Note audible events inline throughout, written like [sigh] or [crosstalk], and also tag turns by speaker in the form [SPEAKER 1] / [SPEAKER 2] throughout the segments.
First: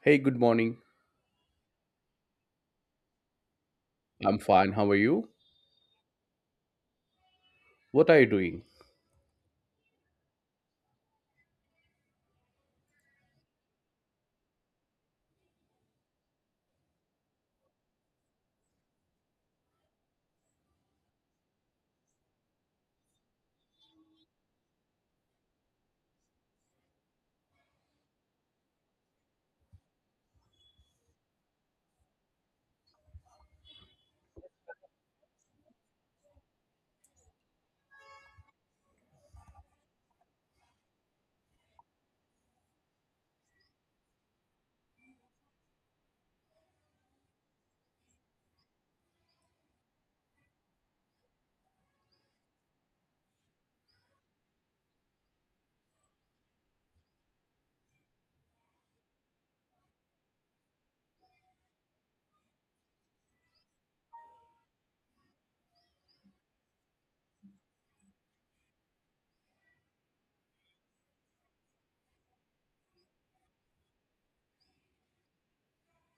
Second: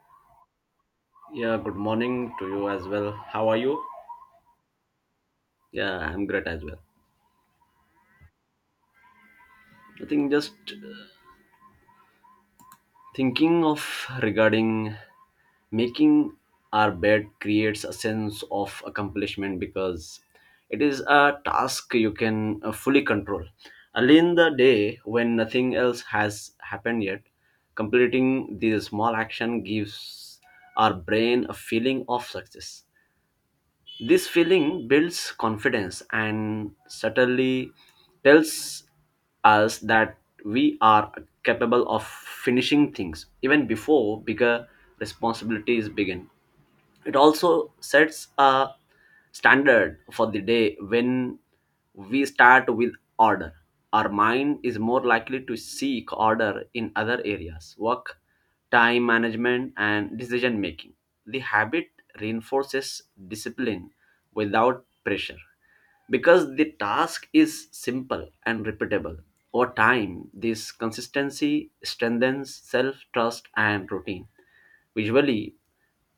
[SPEAKER 1] Hey, good morning.
[SPEAKER 2] Yeah, good morning to you as well. How are you?
[SPEAKER 1] I'm fine. How are you?
[SPEAKER 2] Yeah, I'm great as well.
[SPEAKER 1] What are you doing?
[SPEAKER 2] I think just thinking of regarding making our bed creates a sense of accomplishment because it is a task you can fully control. Early in the day, when nothing else has happened yet, completing this small action gives our brain a feeling of success. This feeling builds confidence and subtly tells us that we are capable of finishing things even before bigger responsibilities begin. It also sets a standard for the day when we start with order. Our mind is more likely to seek order in other areas, work, time management, and decision making. The habit reinforces discipline without pressure because the task is simple and repeatable. Over time, this consistency strengthens self trust and routine. Visually,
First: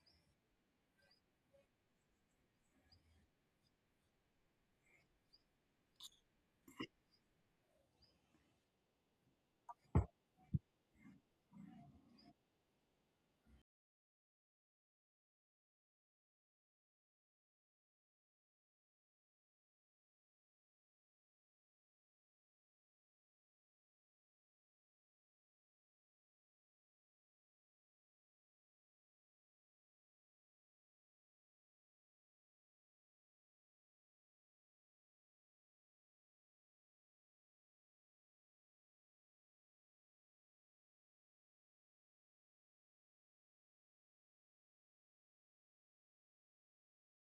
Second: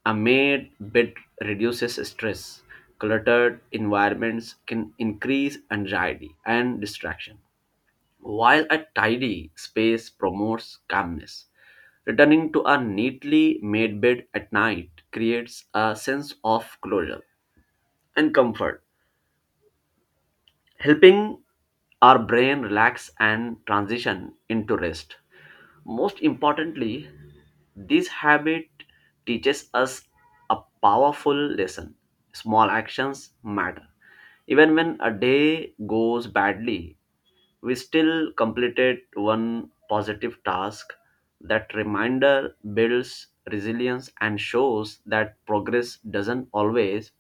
[SPEAKER 2] a made bed reduces stress. Cluttered environments can increase anxiety and distraction, while a tidy space promotes calmness. Returning to a neatly made bed at night creates a sense of closure and comfort, helping our brain relax and transition into rest. Most importantly, this habit teaches us a powerful lesson: small actions matter. Even when a day goes badly, we still completed one positive task. That reminder builds resilience and shows that progress doesn't always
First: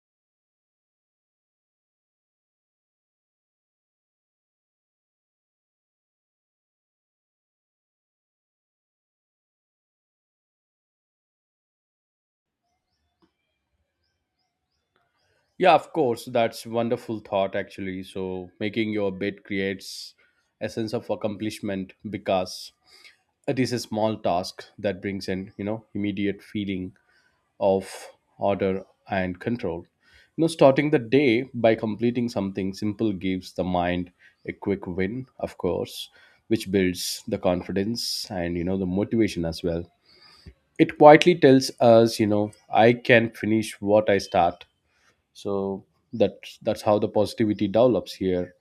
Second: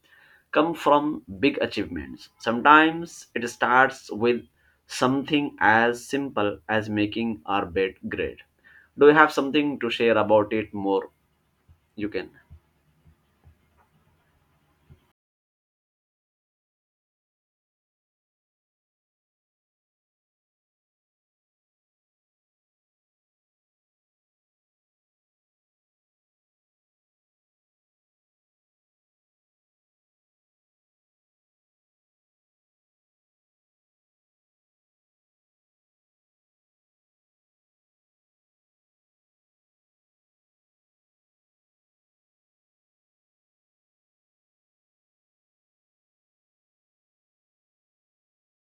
[SPEAKER 2] come from big achievements. Sometimes it starts with something as simple as making our bed great. Do you have something to share about it more? You can.
[SPEAKER 1] Yeah, of course. That's wonderful thought actually. So, making your bed creates a sense of accomplishment because it is a small task that brings an, you know, immediate feeling of order and control. You know, starting the day by completing something simple gives the mind a quick win, of course, which builds the confidence and, the motivation as well. It quietly tells us, I can finish what I start. so that that's how the positivity develops here.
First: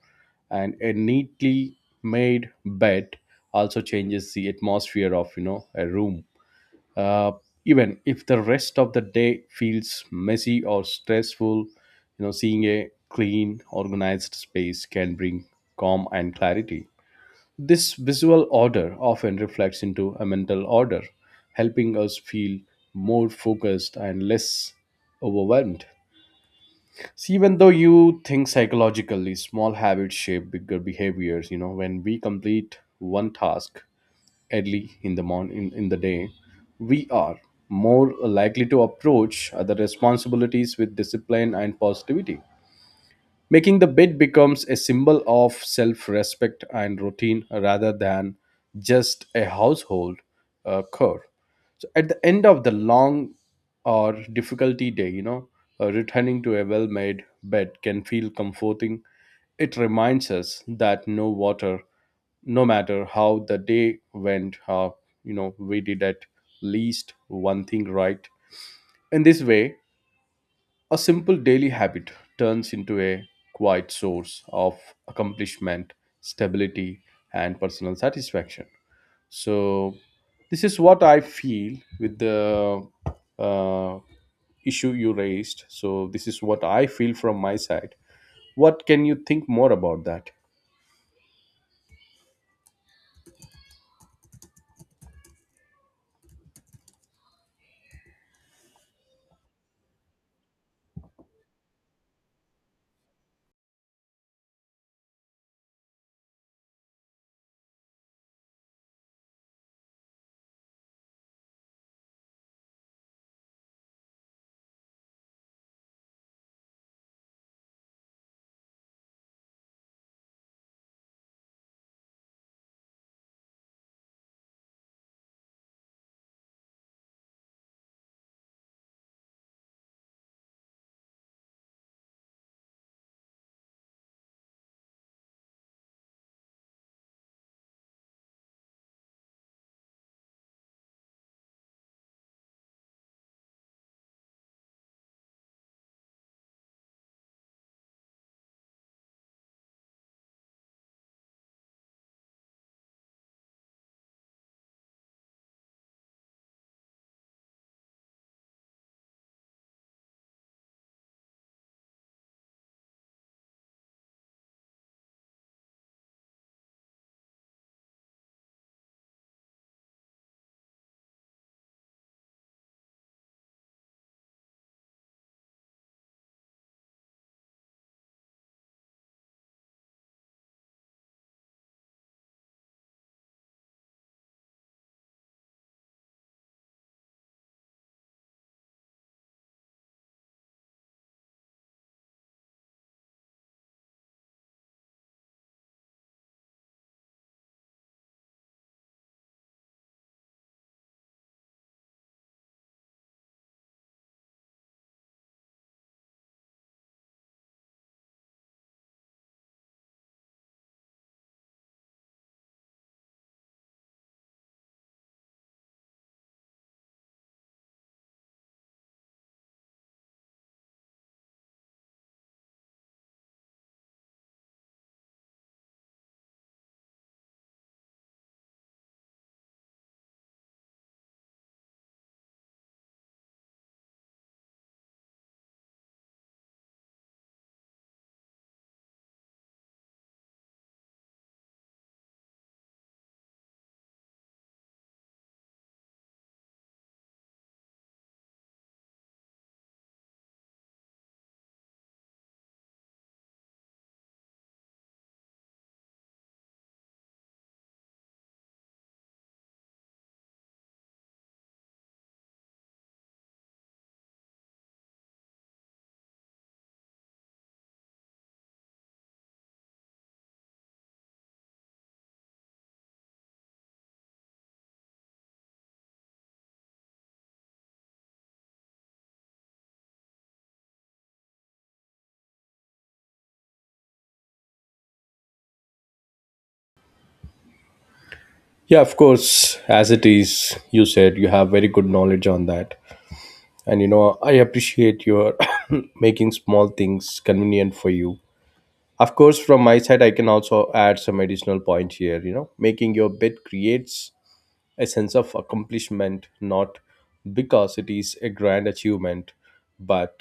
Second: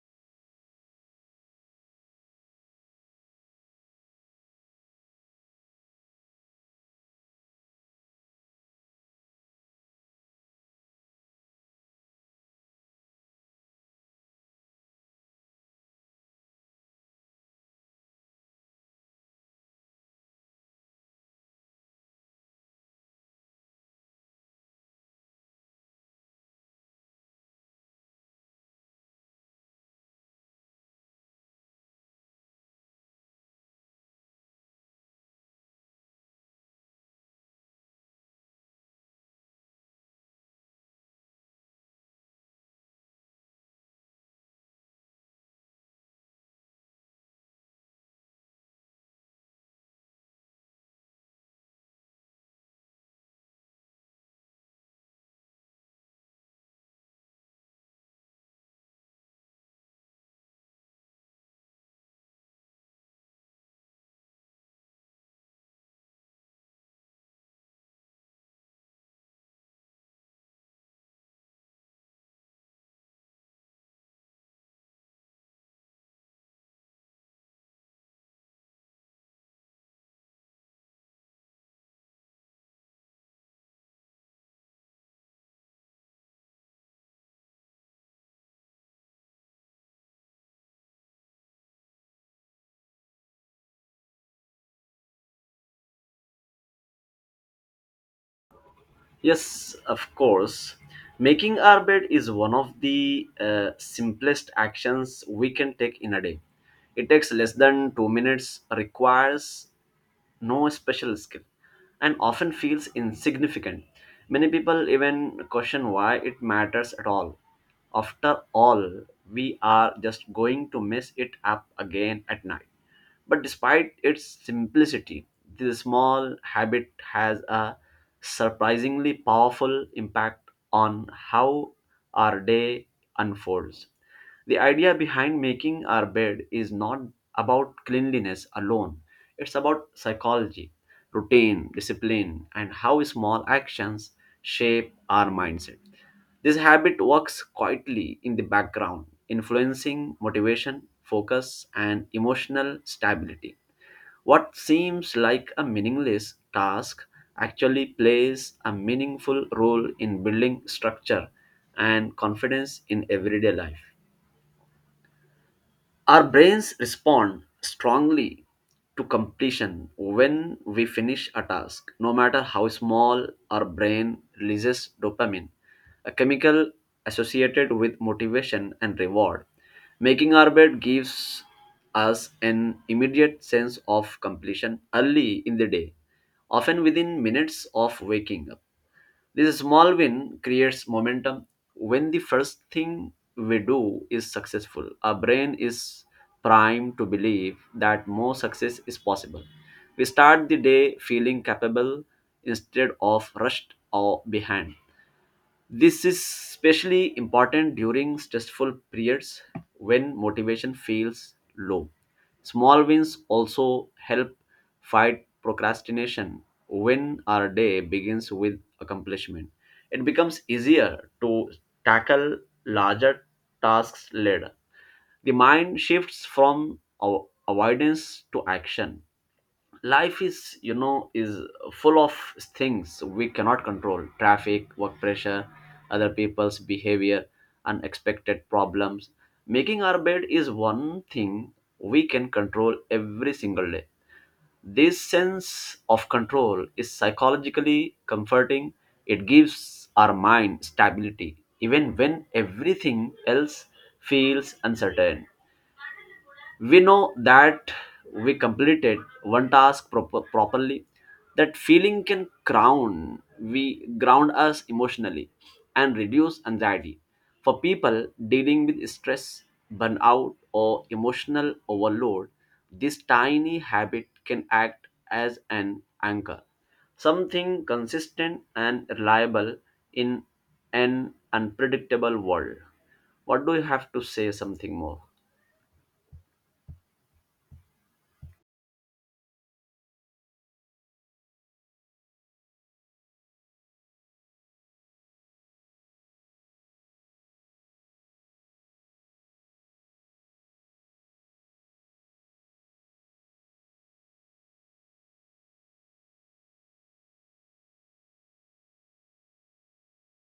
[SPEAKER 1] And a neatly made bed also changes the atmosphere of, a room. uh, Even if the rest of the day feels messy or stressful, you know, seeing a clean organized space can bring calm and clarity. This visual order often reflects into a mental order, helping us feel more focused and less overwhelmed. See, even though you think psychologically, small habits shape bigger behaviors. You know, when we complete one task early in the morning in the day, we are more likely to approach other responsibilities with discipline and positivity. Making the bed becomes a symbol of self respect and routine rather than just a household chore. So, at the end of the long or difficulty day, you know, returning to a well made bed can feel comforting. It reminds us that no water, no matter how the day went, you know, we did at least one thing right. In this way, a simple daily habit turns into a quiet source of accomplishment, stability, and personal satisfaction. So, this is what I feel with the uh, issue you raised. So, this is what I feel from my side. What can you think more about that?
[SPEAKER 2] Yes, of course. Making our bed is one of the simplest actions we can take in a day. It takes less than 2 minutes, requires no special skill and often feels insignificant. Many people even question why it matters at all. After all, we are just going to mess it up again at night. But despite its simplicity, this small habit has a surprisingly powerful impact on how our day unfolds. The idea behind making our bed is not about cleanliness alone, it's about psychology, routine, discipline, and how small actions shape our mindset. This habit works quietly in the background, influencing motivation, focus, and emotional stability. What seems like a meaningless task actually plays a meaningful role in building structure and confidence in everyday life. Our brains respond strongly to completion. When we finish a task, no matter how small, our brain releases dopamine, a chemical associated with motivation and reward. Making our bed gives us an immediate sense of completion early in the day, often within minutes of waking up. This small win creates momentum. When the first thing we do is successful, our brain is primed to believe that more success is possible. We start the day feeling capable instead of rushed or behind. This is especially important during stressful periods when motivation feels low. Small wins also help fight procrastination. When our day begins with accomplishment, it becomes easier to tackle larger tasks later. The mind shifts from avoidance to action. Life is, you know, is full of things we cannot control: traffic, work pressure, other people's behavior, unexpected problems. Making our bed is one thing we can control every single day. This sense of control is psychologically comforting. It gives our mind stability even when everything else feels uncertain. We know that we completed one task properly. That feeling can crown, we ground us emotionally and reduce anxiety. For people dealing with stress, burnout or emotional overload, this tiny habit can act as an anchor, something consistent and reliable in an unpredictable world. What do you have to say something more?
[SPEAKER 1] Yeah, of course, as it is, you said you have very good knowledge on that. And you know, I appreciate your [coughs] making small things convenient for you. Of course, from my side, I can also add some additional point here. You know, making your bed creates a sense of accomplishment, not because it is a grand achievement, but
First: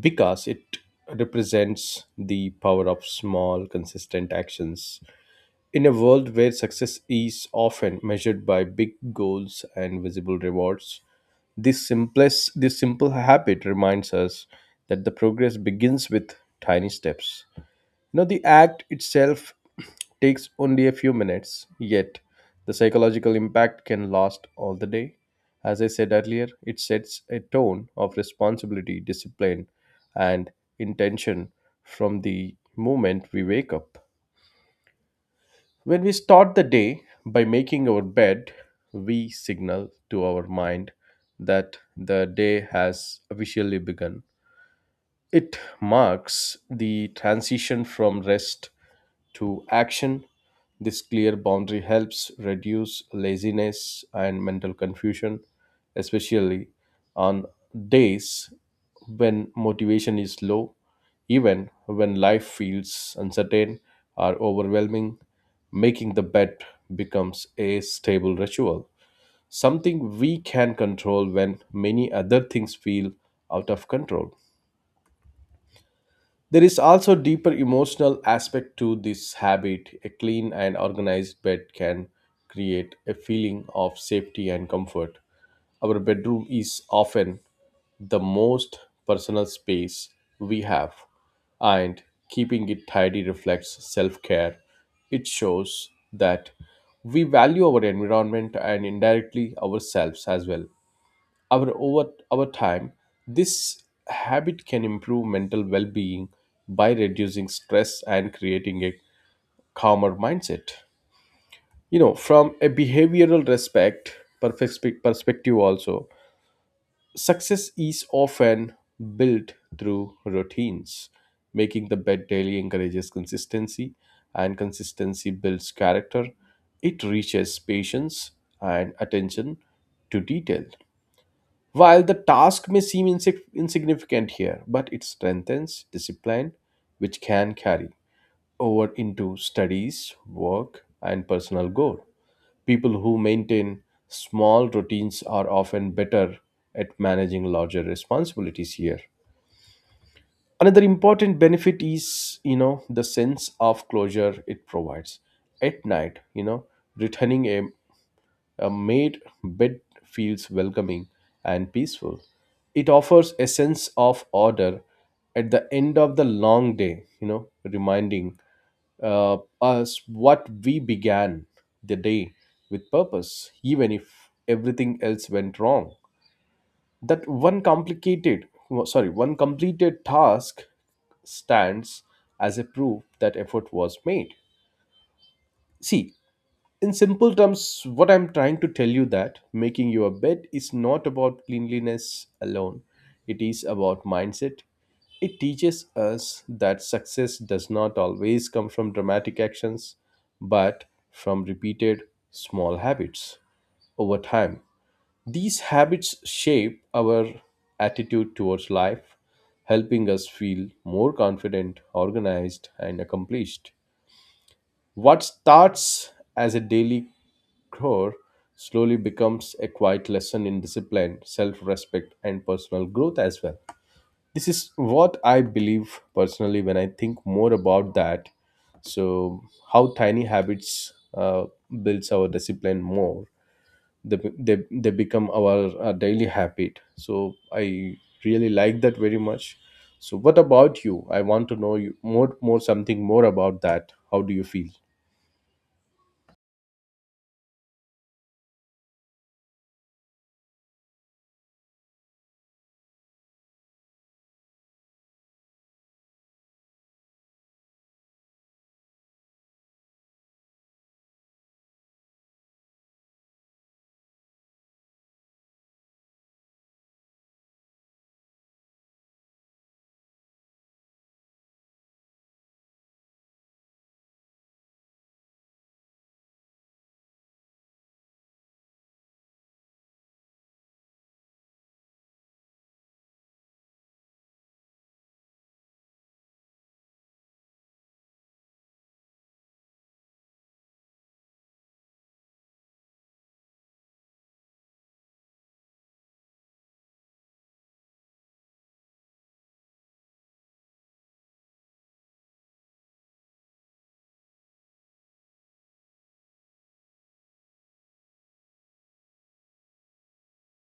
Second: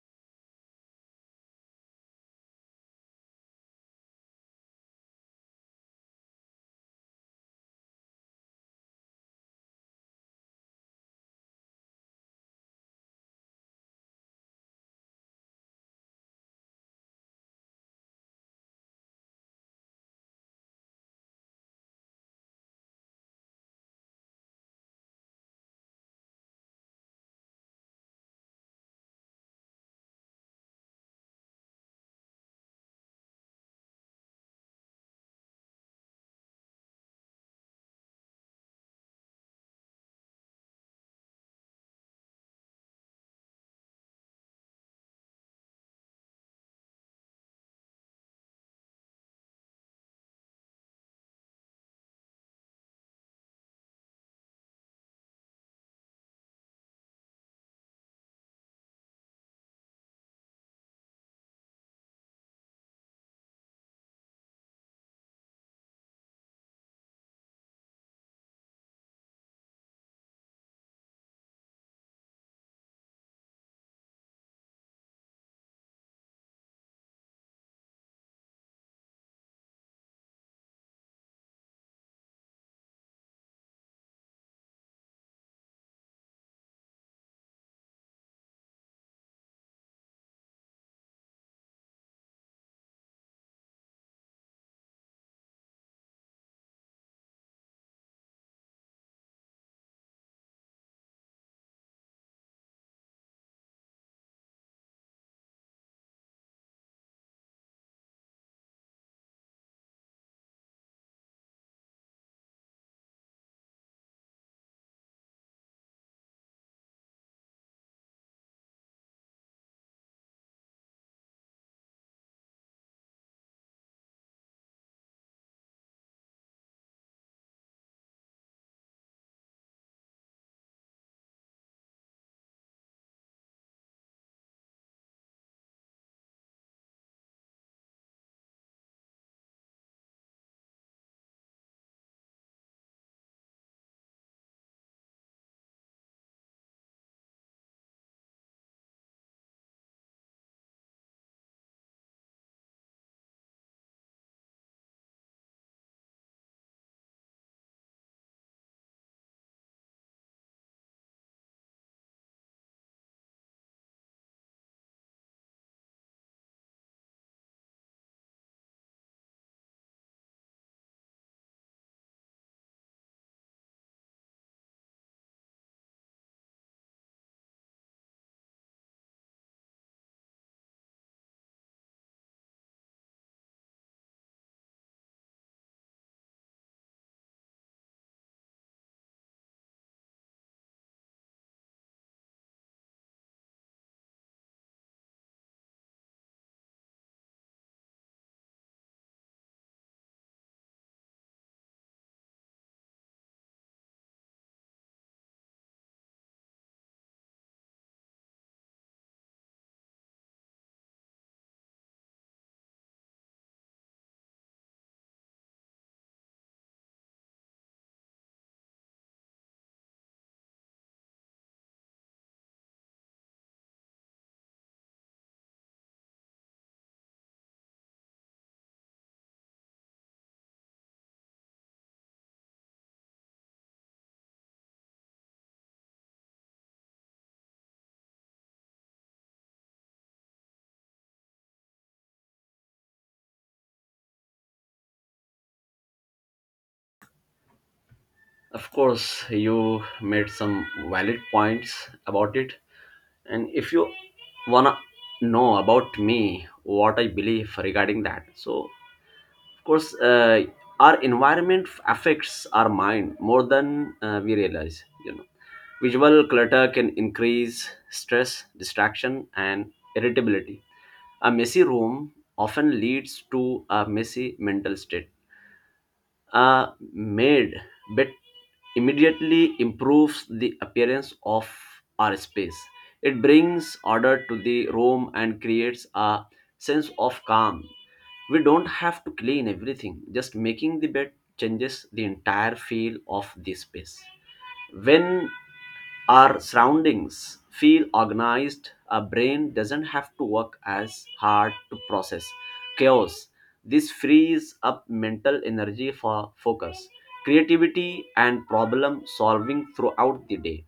[SPEAKER 1] because it represents the power of small, consistent actions. In a world where success is often measured by big goals and visible rewards, this simple habit reminds us that the progress begins with tiny steps. Now, the act itself [clears throat] takes only a few minutes, yet the psychological impact can last all the day. As I said earlier, it sets a tone of responsibility, discipline, and intention from the moment we wake up. When we start the day by making our bed, we signal to our mind that the day has officially begun. It marks the transition from rest to action. This clear boundary helps reduce laziness and mental confusion, especially on days when motivation is low, even when life feels uncertain or overwhelming. Making the bed becomes a stable ritual, something we can control when many other things feel out of control. There is also deeper emotional aspect to this habit. A clean and organized bed can create a feeling of safety and comfort. Our bedroom is often the most personal space we have, and keeping it tidy reflects self care. It shows that we value our environment and indirectly ourselves as well. Our over over time, this habit can improve mental well-being by reducing stress and creating a calmer mindset. You know, from a behavioral respect perfect perspective also, success is often built through routines. Making the bed daily encourages consistency, and consistency builds character. It reaches patience and attention to detail. While the task may seem insignificant here, but it strengthens discipline, which can carry over into studies, work, and personal goal. People who maintain small routines are often better at managing larger responsibilities here. Another important benefit is, you know, the sense of closure it provides. At night, you know, returning a, a made bed feels welcoming and peaceful. It offers a sense of order at the end of the long day, you know, reminding us what we began the day with purpose, even if everything else went wrong. That one complicated, well, sorry, one completed task stands as a proof that effort was made. See, in simple terms what I'm trying to tell you that making your bed is not about cleanliness alone. It is about mindset. It teaches us that success does not always come from dramatic actions, but from repeated small habits. Over time, these habits shape our attitude towards life, helping us feel more confident, organized and accomplished. What starts as a daily chore slowly becomes a quiet lesson in discipline, self respect, and personal growth as well. This is what I believe personally when I think more about that. So, how tiny habits builds our discipline more. They become our daily habit. So, I really like that very much. So, what about you? I want to know you more something more about that. How do you feel?
[SPEAKER 2] Of course, you made some valid points about it. And if you wanna know about me, what I believe regarding that, so of course, our environment affects our mind more than we realize. You know, visual clutter can increase stress, distraction, and irritability. A messy room often leads to a messy mental state are made but immediately improves the appearance of our space. It brings order to the room and creates a sense of calm. We don't have to clean everything, just making the bed changes the entire feel of the space. When our surroundings feel organized, our brain doesn't have to work as hard to process chaos. This frees up mental energy for focus, creativity, and problem solving throughout the day.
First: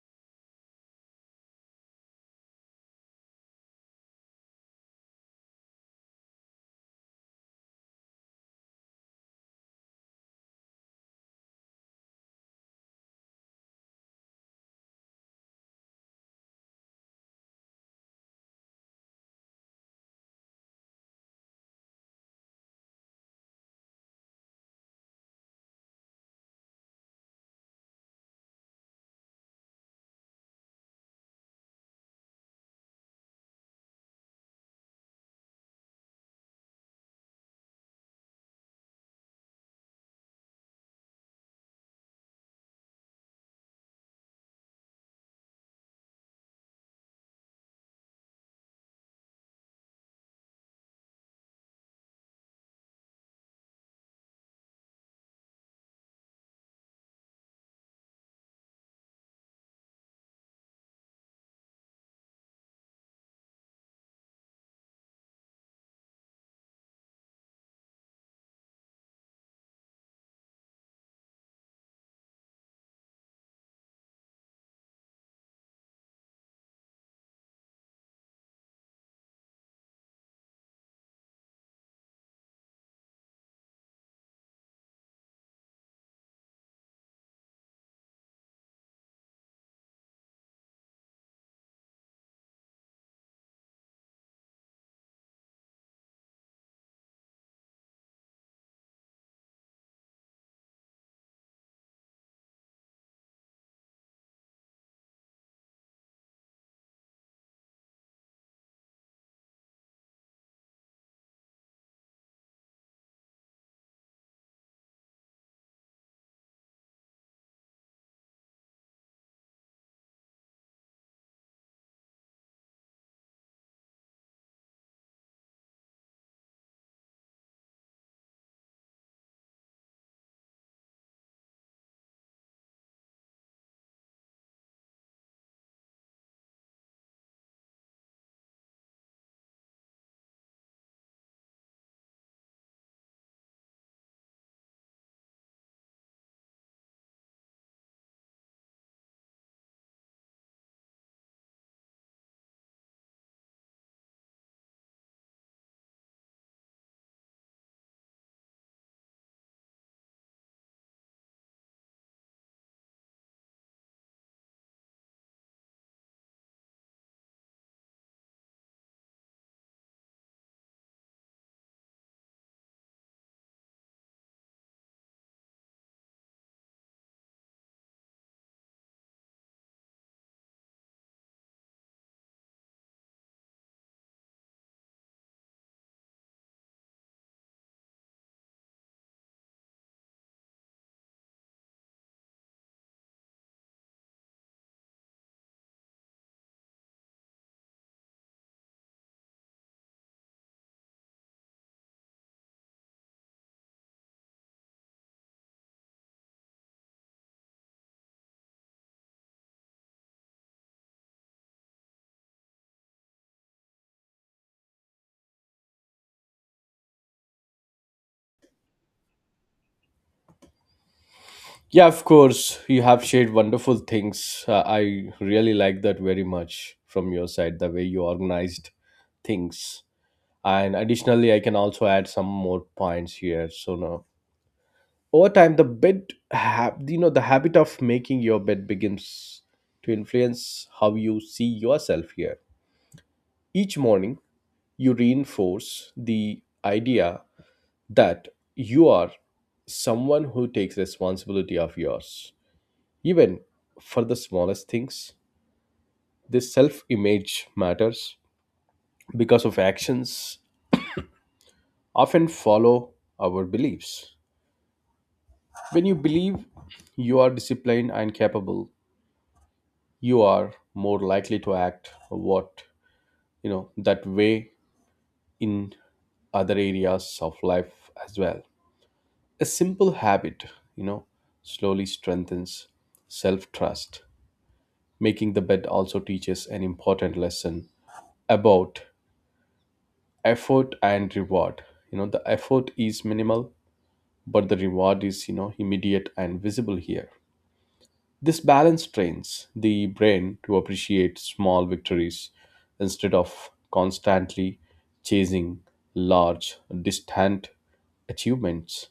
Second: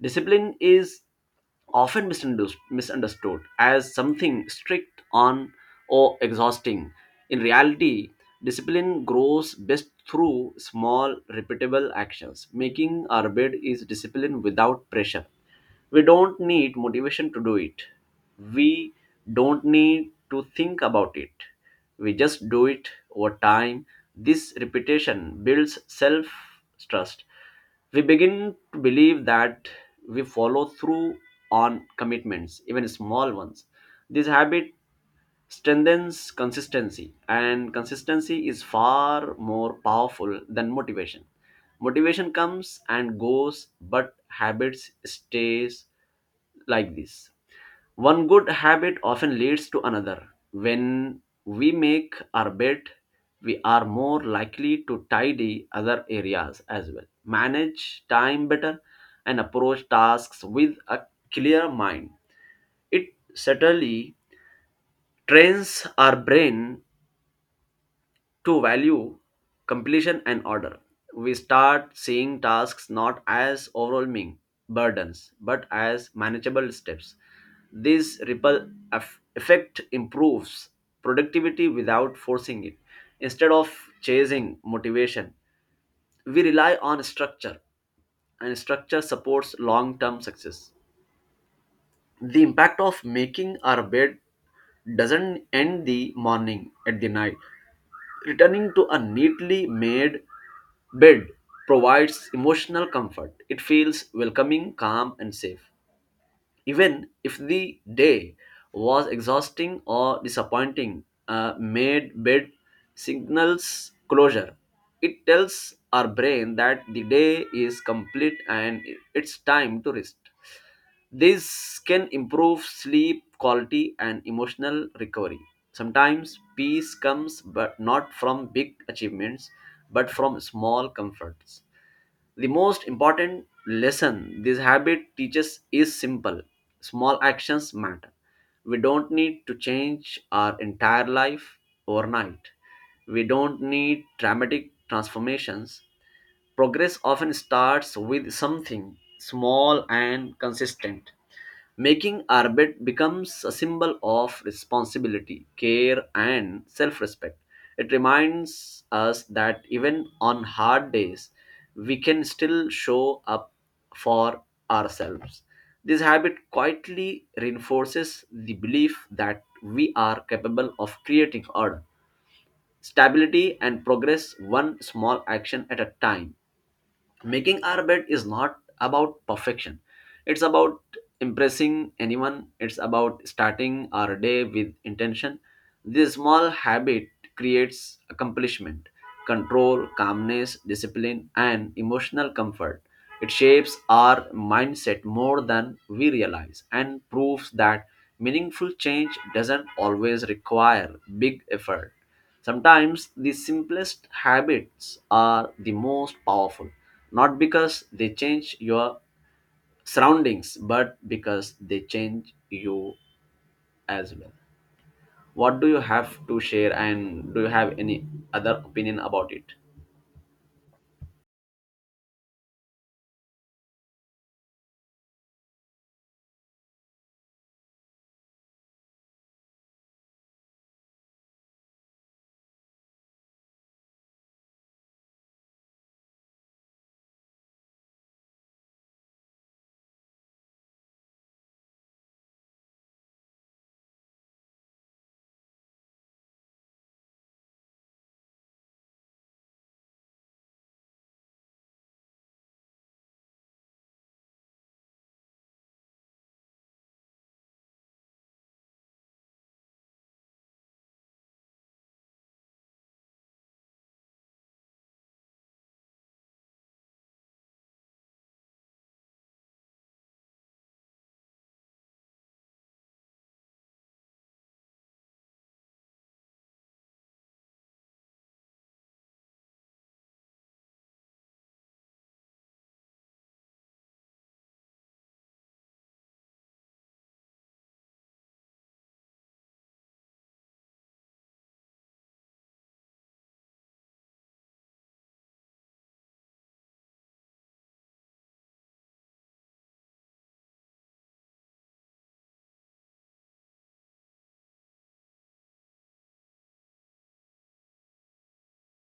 [SPEAKER 2] Discipline is often misunderstood as something strict on or exhausting. In reality, discipline grows best through small, repeatable actions. Making our bed is discipline without pressure. We don't need motivation to do it. We don't need to think about it. We just do it over time. This repetition builds self trust. We begin to believe that we follow through on commitments, even small ones. This habit strengthens consistency, and consistency is far more powerful than motivation. Motivation comes and goes but habits stays. Like this, one good habit often leads to another. When we make our bed, we are more likely to tidy other areas as well, manage time better and approach tasks with a clear mind. It certainly trains our brain to value completion and order. We start seeing tasks not as overwhelming burdens but as manageable steps. This ripple effect improves productivity without forcing it. Instead of chasing motivation, we rely on structure, and structure supports long term success. The impact of making our bed doesn't end the morning at the night. Returning to a neatly made bed provides emotional comfort. It feels welcoming, calm, and safe. Even if the day was exhausting or disappointing, a made bed signals closure. It tells our brain that the day is complete and it's time to rest. This can improve sleep quality and emotional recovery. Sometimes peace comes but not from big achievements but from small comforts. The most important lesson this habit teaches is simple. Small actions matter. We don't need to change our entire life overnight. We don't need dramatic transformations. Progress often starts with something small and consistent. Making our bed becomes a symbol of responsibility, care, and self respect. It reminds us that even on hard days, we can still show up for ourselves. This habit quietly reinforces the belief that we are capable of creating order, stability, and progress one small action at a time. Making our bed is not about perfection, it's about impressing anyone, it's about starting our day with intention. This small habit creates accomplishment, control, calmness, discipline and emotional comfort. It shapes our mindset more than we realize and proves that meaningful change doesn't always require big effort. Sometimes the simplest habits are the most powerful, not because they change your surroundings but because they change you as well. What do you have to share, and do you have any other opinion about it?
[SPEAKER 1] Yeah, of course, you have shared wonderful things. I really like that very much from your side, the way you organized things. And additionally, I can also add some more points here. So now, over time, you know, the habit of making your bed begins to influence how you see yourself here. Each morning, you reinforce the idea that you are someone who takes responsibility of yours. Even for the smallest things, this self image matters because of actions often follow our beliefs. When you believe you are disciplined and capable, you are more likely to act what you know that way in other areas of life as well. A simple habit, you know, slowly strengthens self trust. Making the bed also teaches an important lesson about effort and reward. You know, the effort is minimal, but the reward is, you know, immediate and visible here. This balance trains the brain to appreciate small victories instead of constantly chasing large distant achievements.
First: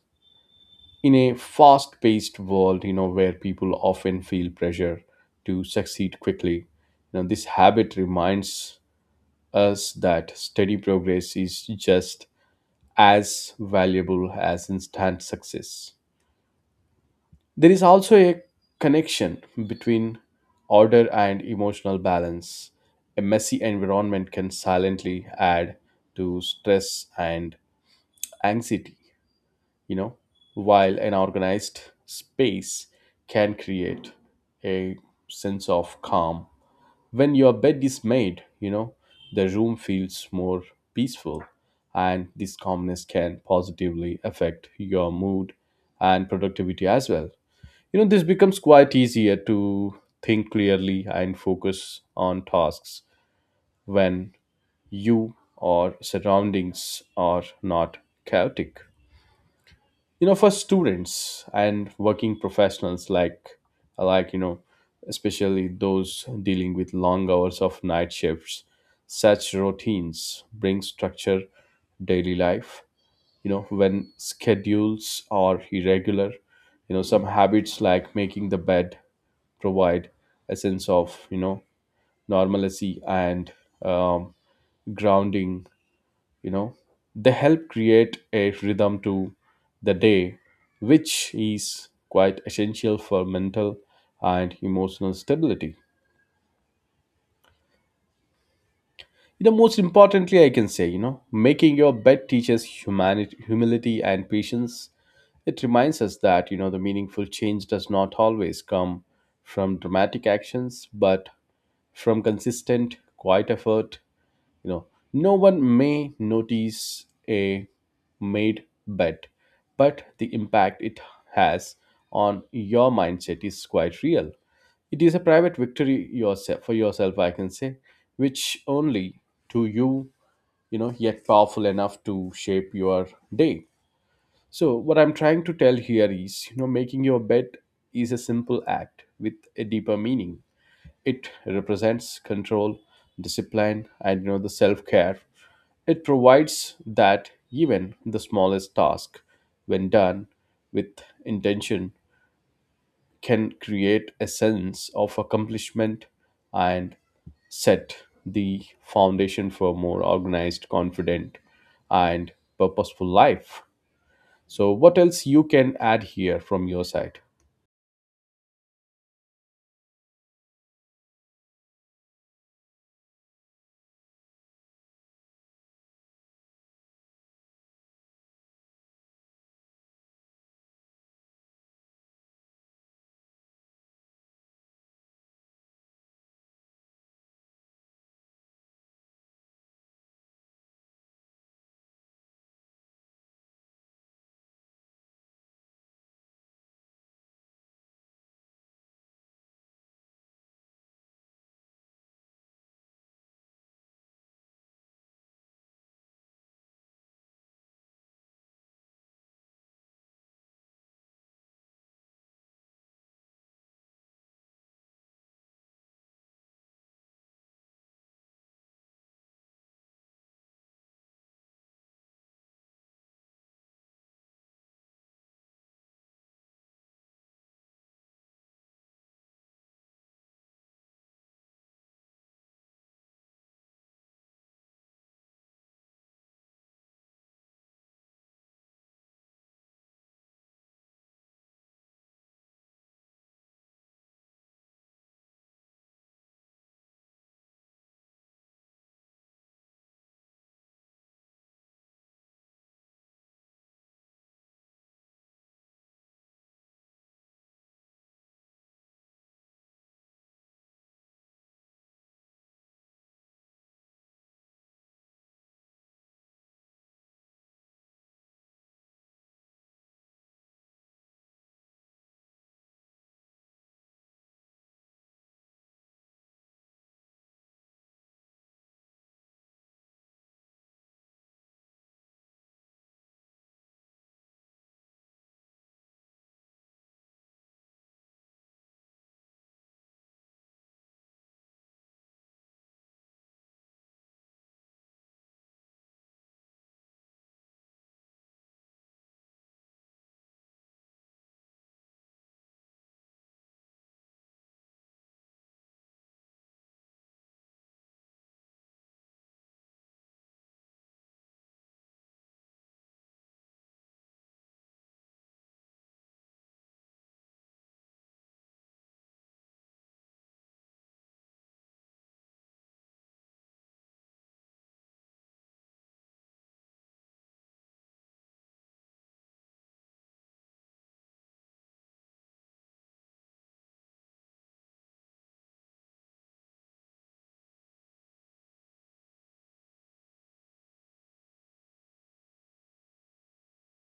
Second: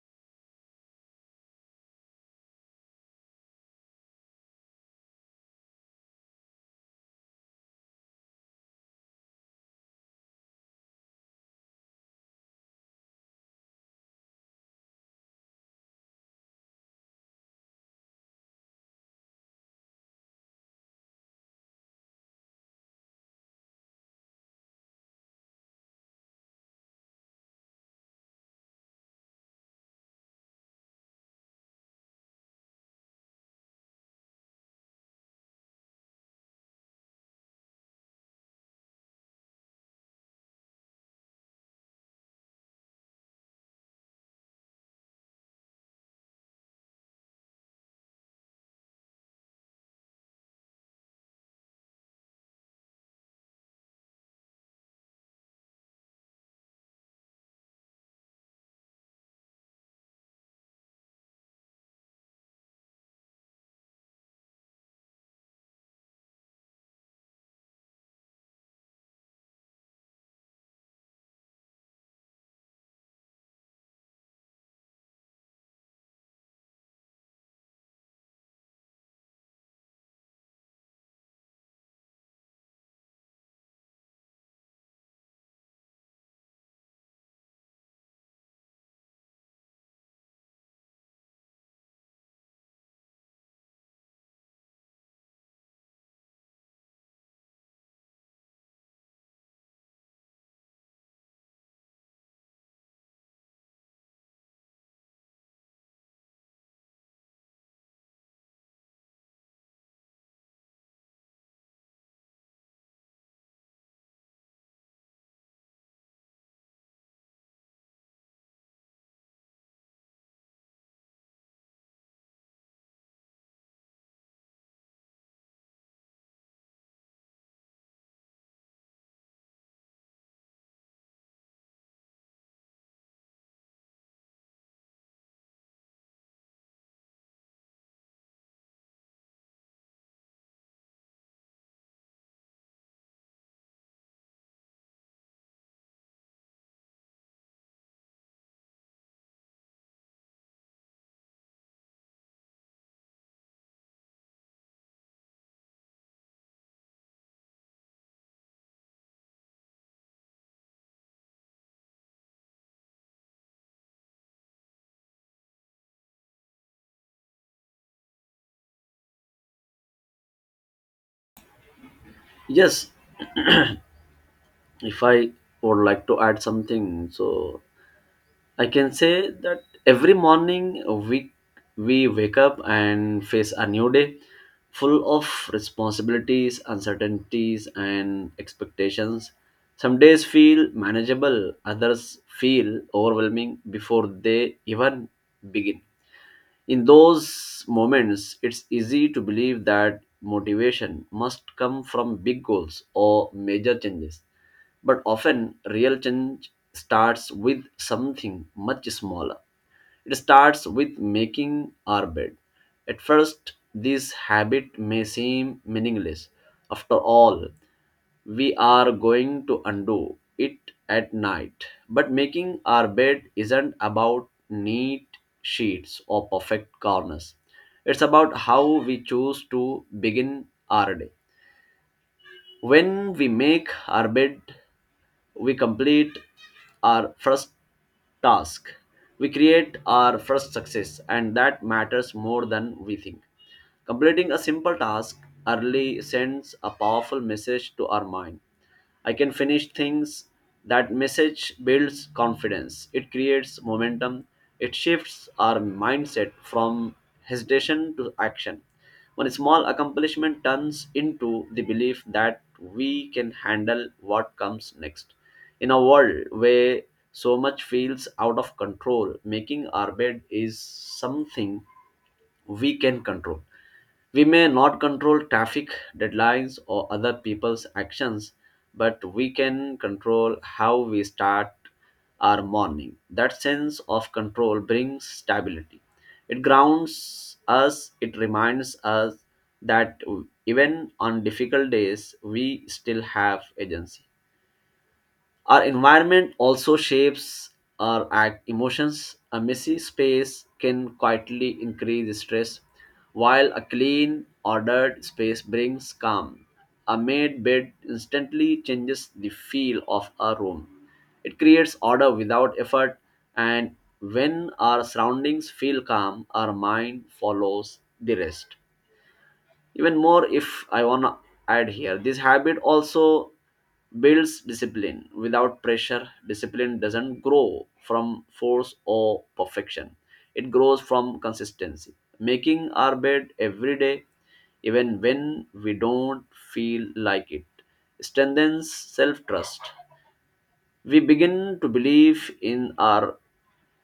[SPEAKER 1] In a fast paced world, you know, where people often feel pressure to succeed quickly, you know, this habit reminds us that steady progress is just as valuable as instant success. There is also a connection between order and emotional balance. A messy environment can silently add to stress and anxiety, you know, while an organized space can create a sense of calm. When your bed is made, you know, the room feels more peaceful, and this calmness can positively affect your mood and productivity as well. You know, this becomes quite easier to think clearly and focus on tasks when you or surroundings are not chaotic. You know, for students and working professionals you know, especially those dealing with long hours of night shifts, such routines bring structure daily life. You know, when schedules are irregular, you know, some habits like making the bed provide a sense of, you know, normalcy and um, grounding. You know, they help create a rhythm to the day, which is quite essential for mental and emotional stability. You know, most importantly, I can say, you know, making your bed teaches humanity humility and patience. It reminds us that, you know, the meaningful change does not always come from dramatic actions, but from consistent quiet effort. You know, no one may notice a made bet, but the impact it has on your mindset is quite real. It is a private victory yourself for yourself, I can say, which only to you, you know, yet powerful enough to shape your day. So, what I'm trying to tell here is, you know, making your bed is a simple act with a deeper meaning. It represents control, discipline, and, you know, the self-care. It provides that even the smallest task, when done with intention, can create a sense of accomplishment and set the foundation for a more organized, confident, and purposeful life. So, what else you can add here from your side?
[SPEAKER 2] Yes, if I would like to add something, so I can say that every morning we we wake up and face a new day full of responsibilities, uncertainties and expectations. Some days feel manageable, others feel overwhelming before they even begin. In those moments, it's easy to believe that motivation must come from big goals or major changes. But often, real change starts with something much smaller. It starts with making our bed. At first, this habit may seem meaningless. After all, we are going to undo it at night. But making our bed isn't about neat sheets or perfect corners. It's about how we choose to begin our day. When we make our bed, we complete our first task. We create our first success, and that matters more than we think. Completing a simple task early sends a powerful message to our mind: I can finish things. That message builds confidence. It creates momentum. It shifts our mindset from hesitation to action. One small accomplishment turns into the belief that we can handle what comes next. In a world where so much feels out of control, making our bed is something we can control. We may not control traffic, deadlines or other people's actions, but we can control how we start our morning. That sense of control brings stability. It grounds us, it reminds us that even on difficult days, we still have agency. Our environment also shapes our act emotions. A messy space can quietly increase stress, while a clean, ordered space brings calm. A made bed instantly changes the feel of a room. It creates order without effort, and when our surroundings feel calm, our mind follows the rest. Even more, if I want to add here, this habit also builds discipline without pressure. Discipline doesn't grow from force or perfection, it grows from consistency. Making our bed every day, even when we don't feel like it, strengthens self trust. We begin to believe in our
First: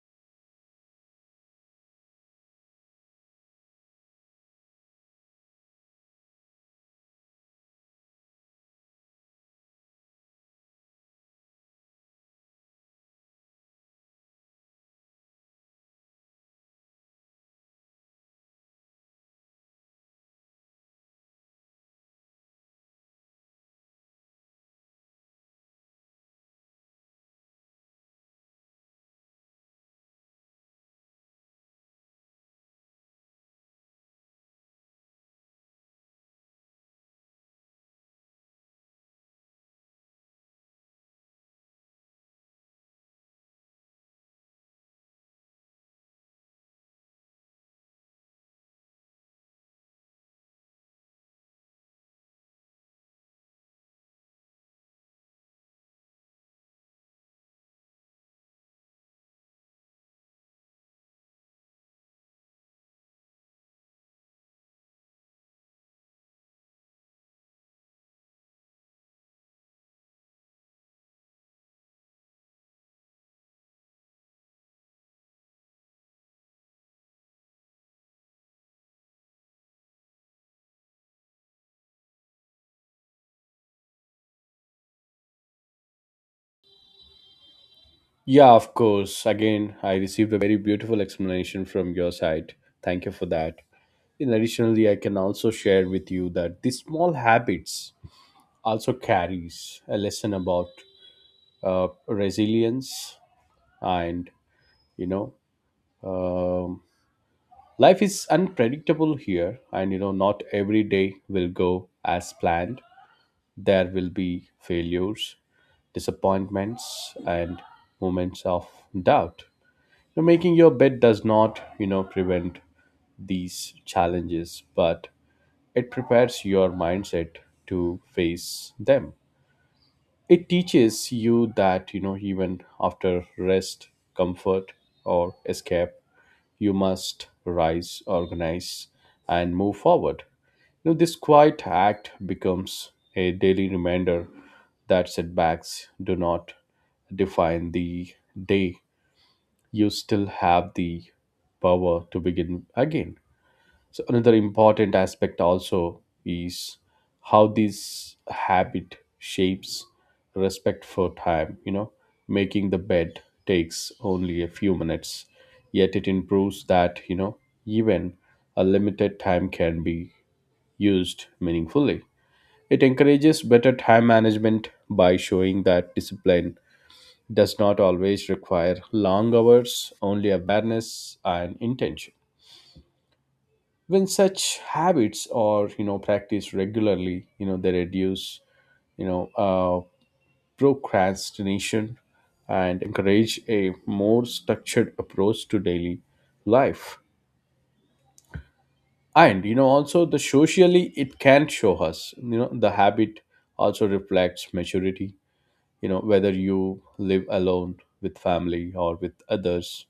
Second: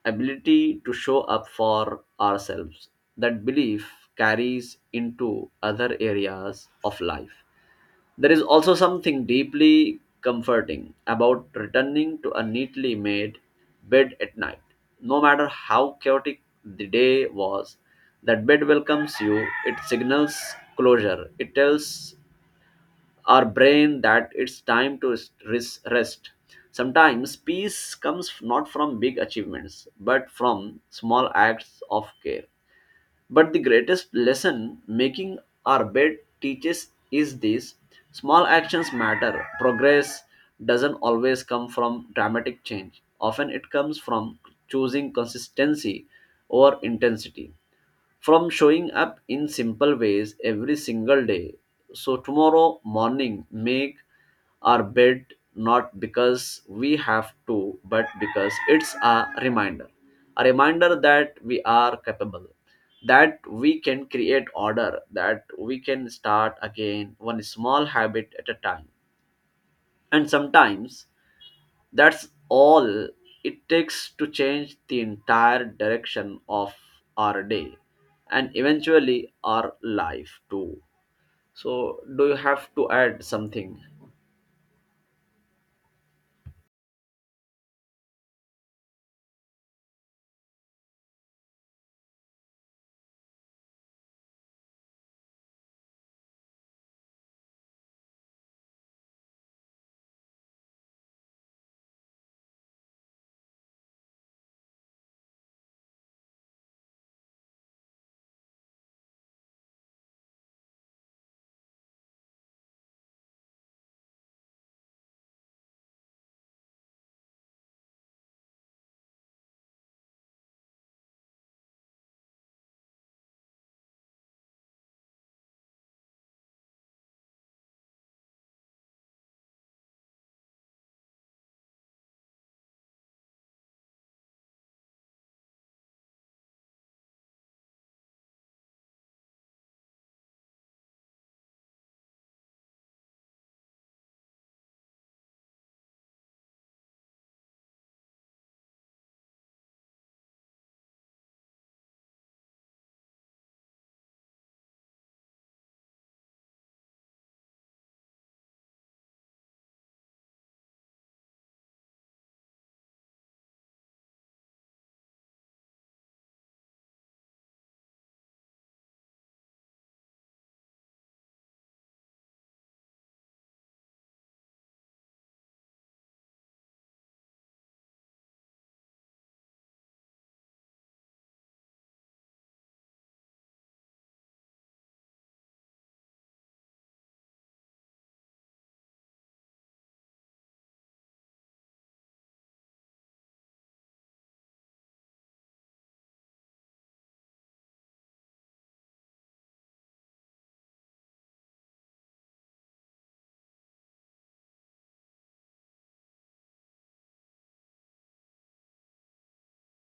[SPEAKER 2] ability to show up for ourselves. That belief carries into other areas of life. There is also something deeply comforting about returning to a neatly made bed at night. No matter how chaotic the day was, that bed welcomes you, it signals closure, it tells our brain that it's time to rest. Sometimes peace comes not from big achievements, but from small acts of care. But the greatest lesson making our bed teaches is this: small actions matter. Progress doesn't always come from dramatic change, often, it comes from choosing consistency over intensity, from showing up in simple ways every single day. So, tomorrow morning, make our bed not because we have to, but because it's a reminder. A reminder that we are capable, that we can create order, that we can start again one small habit at a time. And sometimes that's all it takes to change the entire direction of our day and eventually our life too. So, do you have to add something?
[SPEAKER 1] Yeah, of course. Again, I received a very beautiful explanation from your side. Thank you for that. In additionally, I can also share with you that these small habits also carries a lesson about resilience and, you know um, life is unpredictable here. And you know, not every day will go as planned. There will be failures, disappointments, and moments of doubt. So making your bed does not, you know, prevent these challenges, but it prepares your mindset to face them. It teaches you that, you know, even after rest, comfort, or escape, you must rise, organize, and move forward. You know, this quiet act becomes a daily reminder that setbacks do not define the day. You still have the power to begin again. So another important aspect also is how this habit shapes respect for time. You know, making the bed takes only a few minutes, yet it improves that, you know, even a limited time can be used meaningfully. It encourages better time management by showing that discipline does not always require long hours, only awareness and intention. When such habits are, you know, practiced regularly, you know, they reduce, you know uh, procrastination, and encourage a more structured approach to daily life. And you know, also the socially it can show us, you know, the habit also reflects maturity. You know, whether you live alone with family or with others,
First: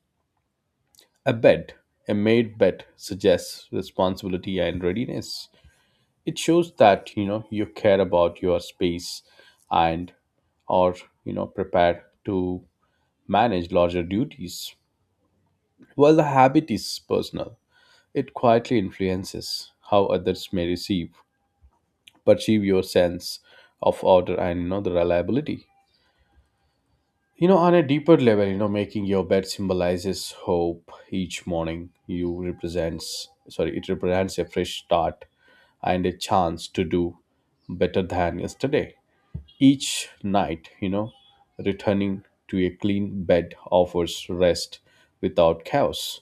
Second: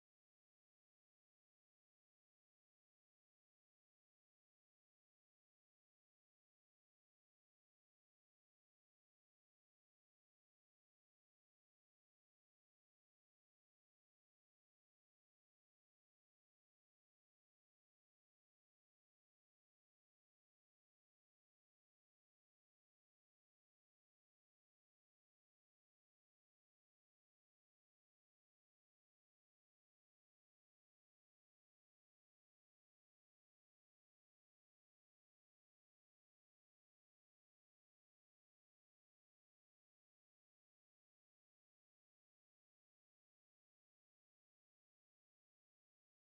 [SPEAKER 1] A bed, a made bed, suggests responsibility and readiness. It shows that, you know, you care about your space and are, you know, prepared to manage larger duties. While the habit is personal, it quietly influences how others may perceive your sense of order and, you know, the reliability. You know, on a deeper level, you know, making your bed symbolizes hope. Each morning, it represents a fresh start and a chance to do better than yesterday. Each night, you know, returning to a clean bed offers rest without chaos.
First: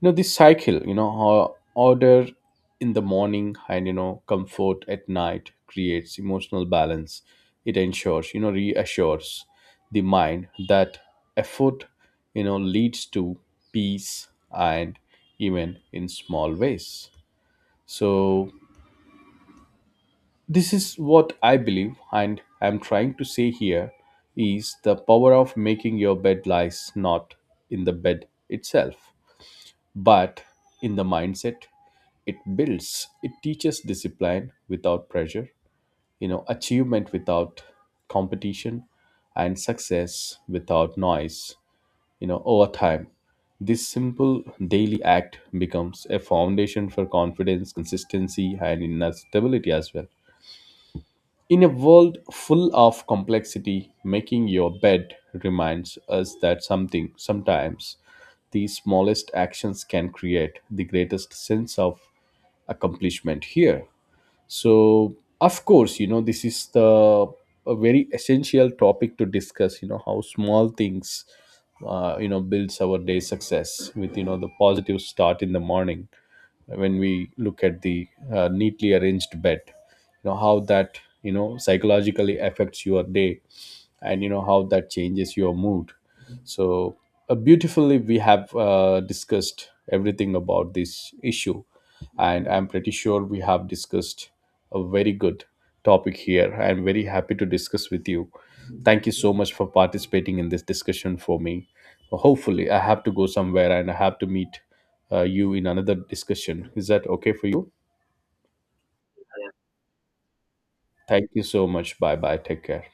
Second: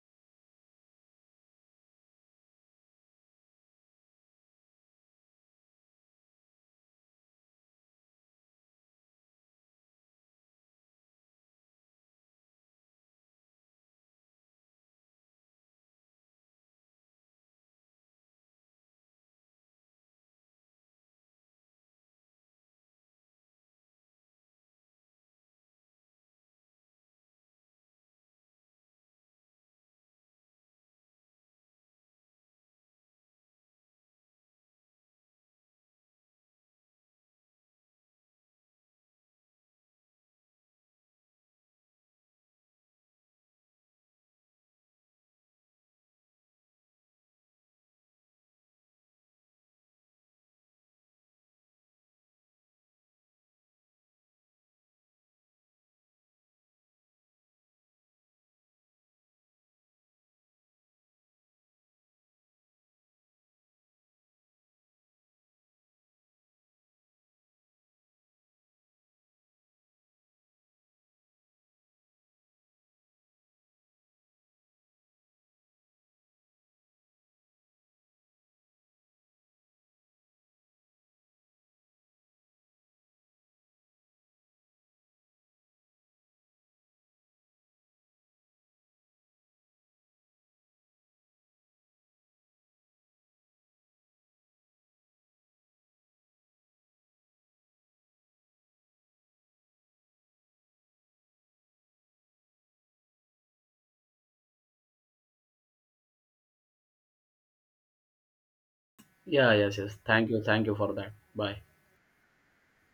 [SPEAKER 1] You know, this cycle, order in the morning and, you know, comfort at night creates emotional balance. It ensures you know, reassures the mind that effort, you know, leads to peace and, even in small ways. So, this is what I believe and I'm trying to say here is the power of making your bed lies not in the bed itself, but in the mindset, it builds. It teaches discipline without pressure, you know, achievement without competition, and success without noise, you know, over time. This simple daily act becomes a foundation for confidence, consistency, and inner stability as well. In a world full of complexity, making your bed reminds us that sometimes, the smallest actions can create the greatest sense of accomplishment here. So, of course, you know, this is the a very essential topic to discuss, you know, how small things, you know, builds our day success with, you know, the positive start in the morning, when we look at the neatly arranged bed. You know, how that, you know, psychologically affects your day, and, you know, how that changes your mood. So, beautifully we have discussed everything about this issue, and I'm pretty sure we have discussed a very good topic here. I'm very happy to discuss with you. Thank you so much for participating in this discussion for me. Hopefully, I have to go somewhere and I have to meet you in another discussion. Is that okay for you? Thank you so much. Bye bye. Take care.